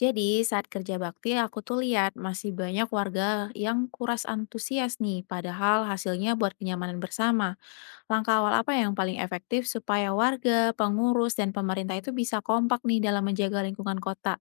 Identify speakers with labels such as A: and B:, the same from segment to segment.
A: Jadi saat kerja bakti aku tuh lihat masih banyak warga yang kuras antusias nih, padahal hasilnya buat kenyamanan bersama. Langkah awal apa yang paling efektif supaya warga, pengurus, dan pemerintah itu bisa kompak nih dalam menjaga lingkungan kota?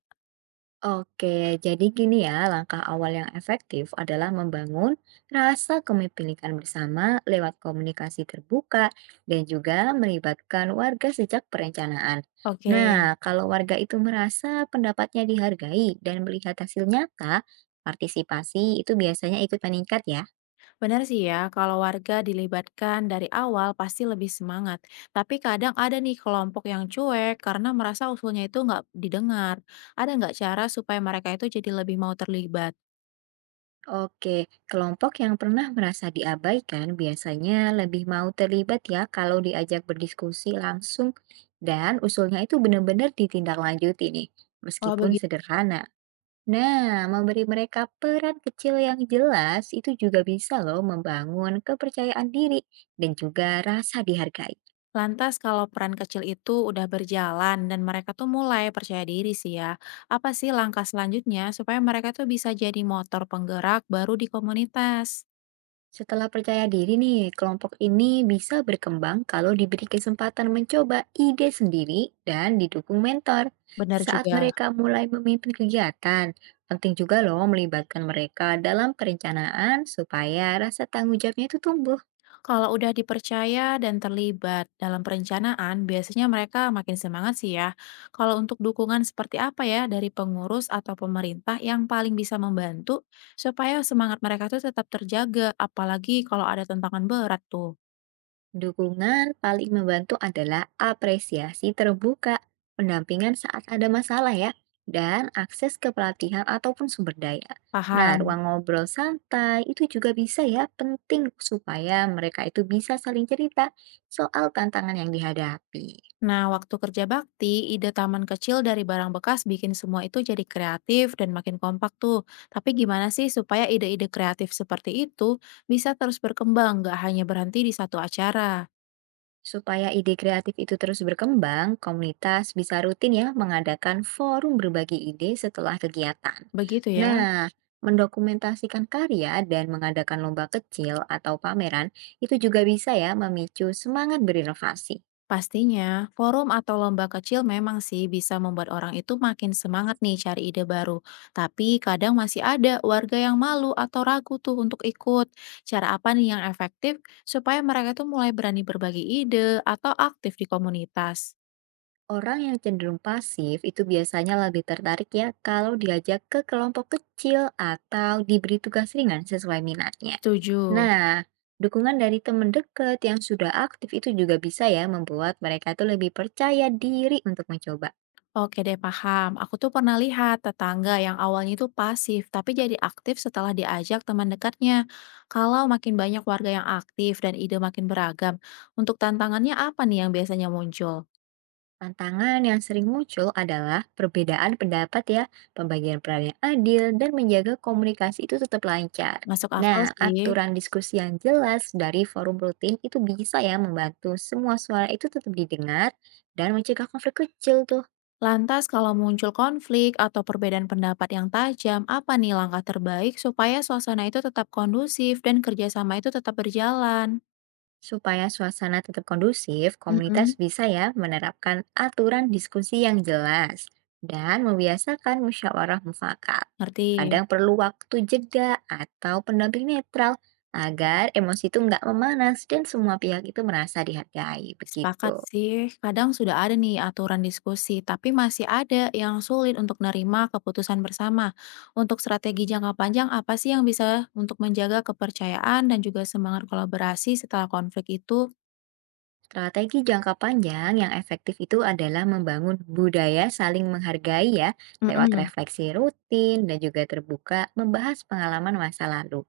B: Oke, jadi gini ya, langkah awal yang efektif adalah membangun rasa kepemilikan bersama lewat komunikasi terbuka dan juga melibatkan warga sejak perencanaan.
A: Oke,
B: Nah, kalau warga itu merasa pendapatnya dihargai dan melihat hasil nyata, partisipasi itu biasanya ikut meningkat ya.
A: benar sih ya, kalau warga dilibatkan dari awal pasti lebih semangat. Tapi kadang ada nih kelompok yang cuek karena merasa usulnya itu nggak didengar. Ada nggak cara supaya mereka itu jadi lebih mau terlibat?
B: Oke, kelompok yang pernah merasa diabaikan biasanya lebih mau terlibat ya kalau diajak berdiskusi langsung dan usulnya itu benar-benar ditindaklanjuti nih,
A: Kalau
B: meskipun
A: begitu.
B: sederhana. Nah, memberi mereka peran kecil yang jelas itu juga bisa loh membangun kepercayaan diri dan juga rasa dihargai.
A: Lantas kalau peran kecil itu udah berjalan dan mereka tuh mulai percaya diri sih ya, apa sih langkah selanjutnya supaya mereka tuh bisa jadi motor penggerak baru di komunitas?
B: Setelah percaya diri nih, kelompok ini bisa berkembang kalau diberi kesempatan mencoba ide sendiri dan didukung mentor.
A: Benar
B: Saat
A: juga,
B: mereka mulai memimpin kegiatan, penting juga loh melibatkan mereka dalam perencanaan supaya rasa tanggung jawabnya itu tumbuh.
A: kalau udah dipercaya dan terlibat dalam perencanaan, biasanya mereka makin semangat sih ya. Kalau untuk dukungan seperti apa ya dari pengurus atau pemerintah yang paling bisa membantu supaya semangat mereka tuh tetap terjaga, apalagi kalau ada tantangan berat tuh.
B: Dukungan paling membantu adalah apresiasi terbuka, pendampingan saat ada masalah ya, dan akses ke pelatihan ataupun sumber daya. Nah,
A: Paham.
B: ruang ngobrol santai itu juga bisa ya penting supaya mereka itu bisa saling cerita soal tantangan yang dihadapi.
A: Nah, waktu kerja bakti, ide taman kecil dari barang bekas bikin semua itu jadi kreatif dan makin kompak tuh. Tapi gimana sih supaya ide-ide kreatif seperti itu bisa terus berkembang, nggak hanya berhenti di satu acara?
B: Supaya ide kreatif itu terus berkembang, komunitas bisa rutin ya mengadakan forum berbagi ide setelah kegiatan.
A: Begitu ya.
B: Nah, mendokumentasikan karya dan mengadakan lomba kecil atau pameran itu juga bisa ya memicu semangat berinovasi.
A: Pastinya, forum atau lomba kecil memang sih bisa membuat orang itu makin semangat nih cari ide baru. Tapi kadang masih ada warga yang malu atau ragu tuh untuk ikut. Cara apa nih yang efektif supaya mereka tuh mulai berani berbagi ide atau aktif di komunitas?
B: Orang yang cenderung pasif itu biasanya lebih tertarik ya kalau diajak ke kelompok kecil atau diberi tugas ringan sesuai minatnya.
A: Setuju.
B: Nah, dukungan dari teman dekat yang sudah aktif itu juga bisa ya membuat mereka itu lebih percaya diri untuk mencoba.
A: Oke deh paham. Aku tuh pernah lihat tetangga yang awalnya itu pasif tapi jadi aktif setelah diajak teman dekatnya. Kalau makin banyak warga yang aktif dan ide makin beragam, untuk tantangannya apa nih yang biasanya muncul?
B: Tantangan yang sering muncul adalah perbedaan pendapat ya, pembagian peran yang adil, dan menjaga komunikasi itu tetap lancar.
A: Masuk akal
B: Nah,
A: sih.
B: aturan diskusi yang jelas dari forum rutin itu bisa ya membantu semua suara itu tetap didengar dan mencegah konflik kecil tuh.
A: Lantas kalau muncul konflik atau perbedaan pendapat yang tajam, apa nih langkah terbaik supaya suasana itu tetap kondusif dan kerjasama itu tetap berjalan?
B: Supaya suasana tetap kondusif,
A: Mm-mm,
B: komunitas bisa ya menerapkan aturan diskusi yang jelas dan membiasakan musyawarah mufakat.
A: ngerti.
B: Kadang perlu waktu jeda atau pendamping netral agar emosi itu nggak memanas dan semua pihak itu merasa dihargai.
A: Sepakat
B: Begitu.
A: sih, kadang sudah ada nih aturan diskusi, tapi masih ada yang sulit untuk nerima keputusan bersama. Untuk strategi jangka panjang, apa sih yang bisa untuk menjaga kepercayaan dan juga semangat kolaborasi setelah konflik itu?
B: Strategi jangka panjang yang efektif itu adalah membangun budaya saling menghargai ya, lewat
A: Mm-mm.
B: refleksi rutin dan juga terbuka membahas pengalaman masa lalu.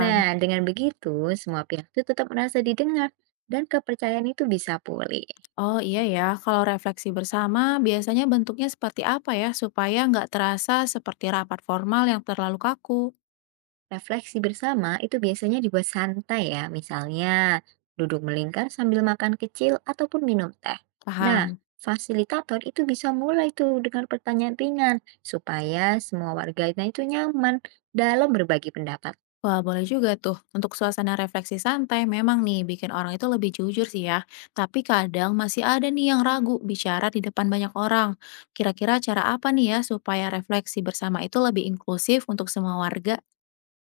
B: Nah, dengan begitu semua pihak itu tetap merasa didengar dan kepercayaan itu bisa pulih.
A: Oh iya ya, kalau refleksi bersama biasanya bentuknya seperti apa ya, supaya nggak terasa seperti rapat formal yang terlalu kaku.
B: Refleksi bersama itu biasanya dibuat santai ya, misalnya duduk melingkar sambil makan kecil ataupun minum teh. Nah,
A: Paham.
B: fasilitator itu bisa mulai tuh dengan pertanyaan ringan supaya semua warganya itu nyaman dalam berbagi pendapat.
A: Wah, boleh juga tuh. Untuk suasana refleksi santai, memang nih bikin orang itu lebih jujur sih ya. Tapi kadang masih ada nih yang ragu bicara di depan banyak orang. Kira-kira cara apa nih ya supaya refleksi bersama itu lebih inklusif untuk semua warga?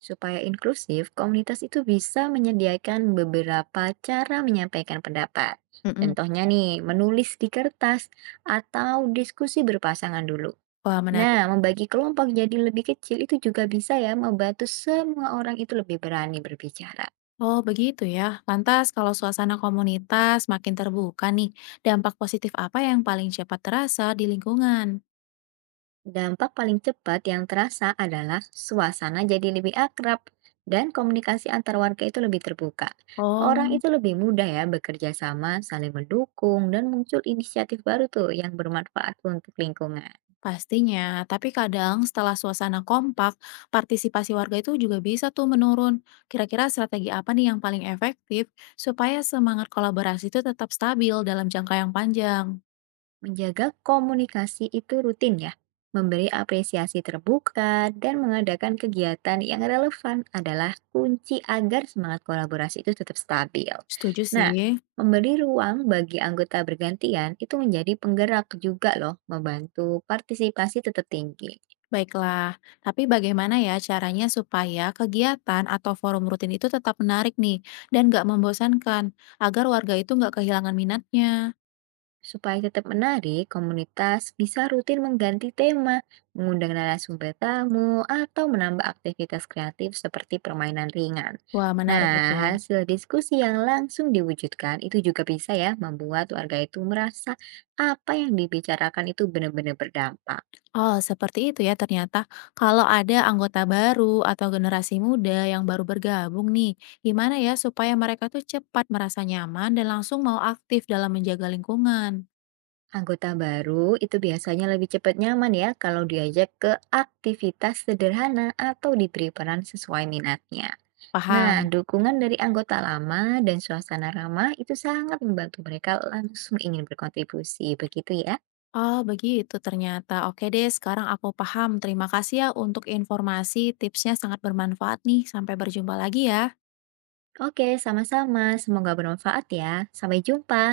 B: Supaya inklusif, komunitas itu bisa menyediakan beberapa cara menyampaikan pendapat.
A: Mm-mm.
B: Contohnya nih, menulis di kertas atau diskusi berpasangan dulu.
A: Wah, menarik.
B: Nah, membagi kelompok jadi lebih kecil itu juga bisa ya membantu semua orang itu lebih berani berbicara.
A: Oh, begitu ya. Lantas kalau suasana komunitas makin terbuka nih, dampak positif apa yang paling cepat terasa di lingkungan?
B: Dampak paling cepat yang terasa adalah suasana jadi lebih akrab dan komunikasi antar warga itu lebih terbuka. Orang
A: Oh.
B: itu lebih mudah ya bekerja sama, saling mendukung, dan muncul inisiatif baru tuh yang bermanfaat untuk lingkungan.
A: Pastinya, tapi kadang setelah suasana kompak, partisipasi warga itu juga bisa tuh menurun. Kira-kira strategi apa nih yang paling efektif supaya semangat kolaborasi itu tetap stabil dalam jangka yang panjang?
B: Menjaga komunikasi itu rutin ya, memberi apresiasi terbuka, dan mengadakan kegiatan yang relevan adalah kunci agar semangat kolaborasi itu tetap stabil.
A: Setuju sih.
B: Nah, memberi ruang bagi anggota bergantian itu menjadi penggerak juga loh, membantu partisipasi tetap tinggi.
A: Baiklah, tapi bagaimana ya caranya supaya kegiatan atau forum rutin itu tetap menarik nih dan nggak membosankan agar warga itu nggak kehilangan minatnya?
B: Supaya tetap menarik, komunitas bisa rutin mengganti tema, mengundang narasumber tamu, atau menambah aktivitas kreatif seperti permainan ringan.
A: Wah, menarik
B: Nah,
A: itu.
B: hasil diskusi yang langsung diwujudkan itu juga bisa ya membuat warga itu merasa apa yang dibicarakan itu benar-benar berdampak.
A: Oh, seperti itu ya ternyata. Kalau ada anggota baru atau generasi muda yang baru bergabung nih, gimana ya supaya mereka tuh cepat merasa nyaman dan langsung mau aktif dalam menjaga lingkungan?
B: Anggota baru itu biasanya lebih cepat nyaman ya kalau diajak ke aktivitas sederhana atau diberi peran sesuai minatnya. Nah,
A: Paham?
B: dukungan dari anggota lama dan suasana ramah itu sangat membantu mereka langsung ingin berkontribusi, begitu ya.
A: Oh, begitu ternyata. Oke deh, sekarang aku paham. Terima kasih ya untuk informasi, tipsnya sangat bermanfaat nih. Sampai berjumpa lagi ya.
B: Oke, sama-sama. Semoga bermanfaat ya. Sampai jumpa.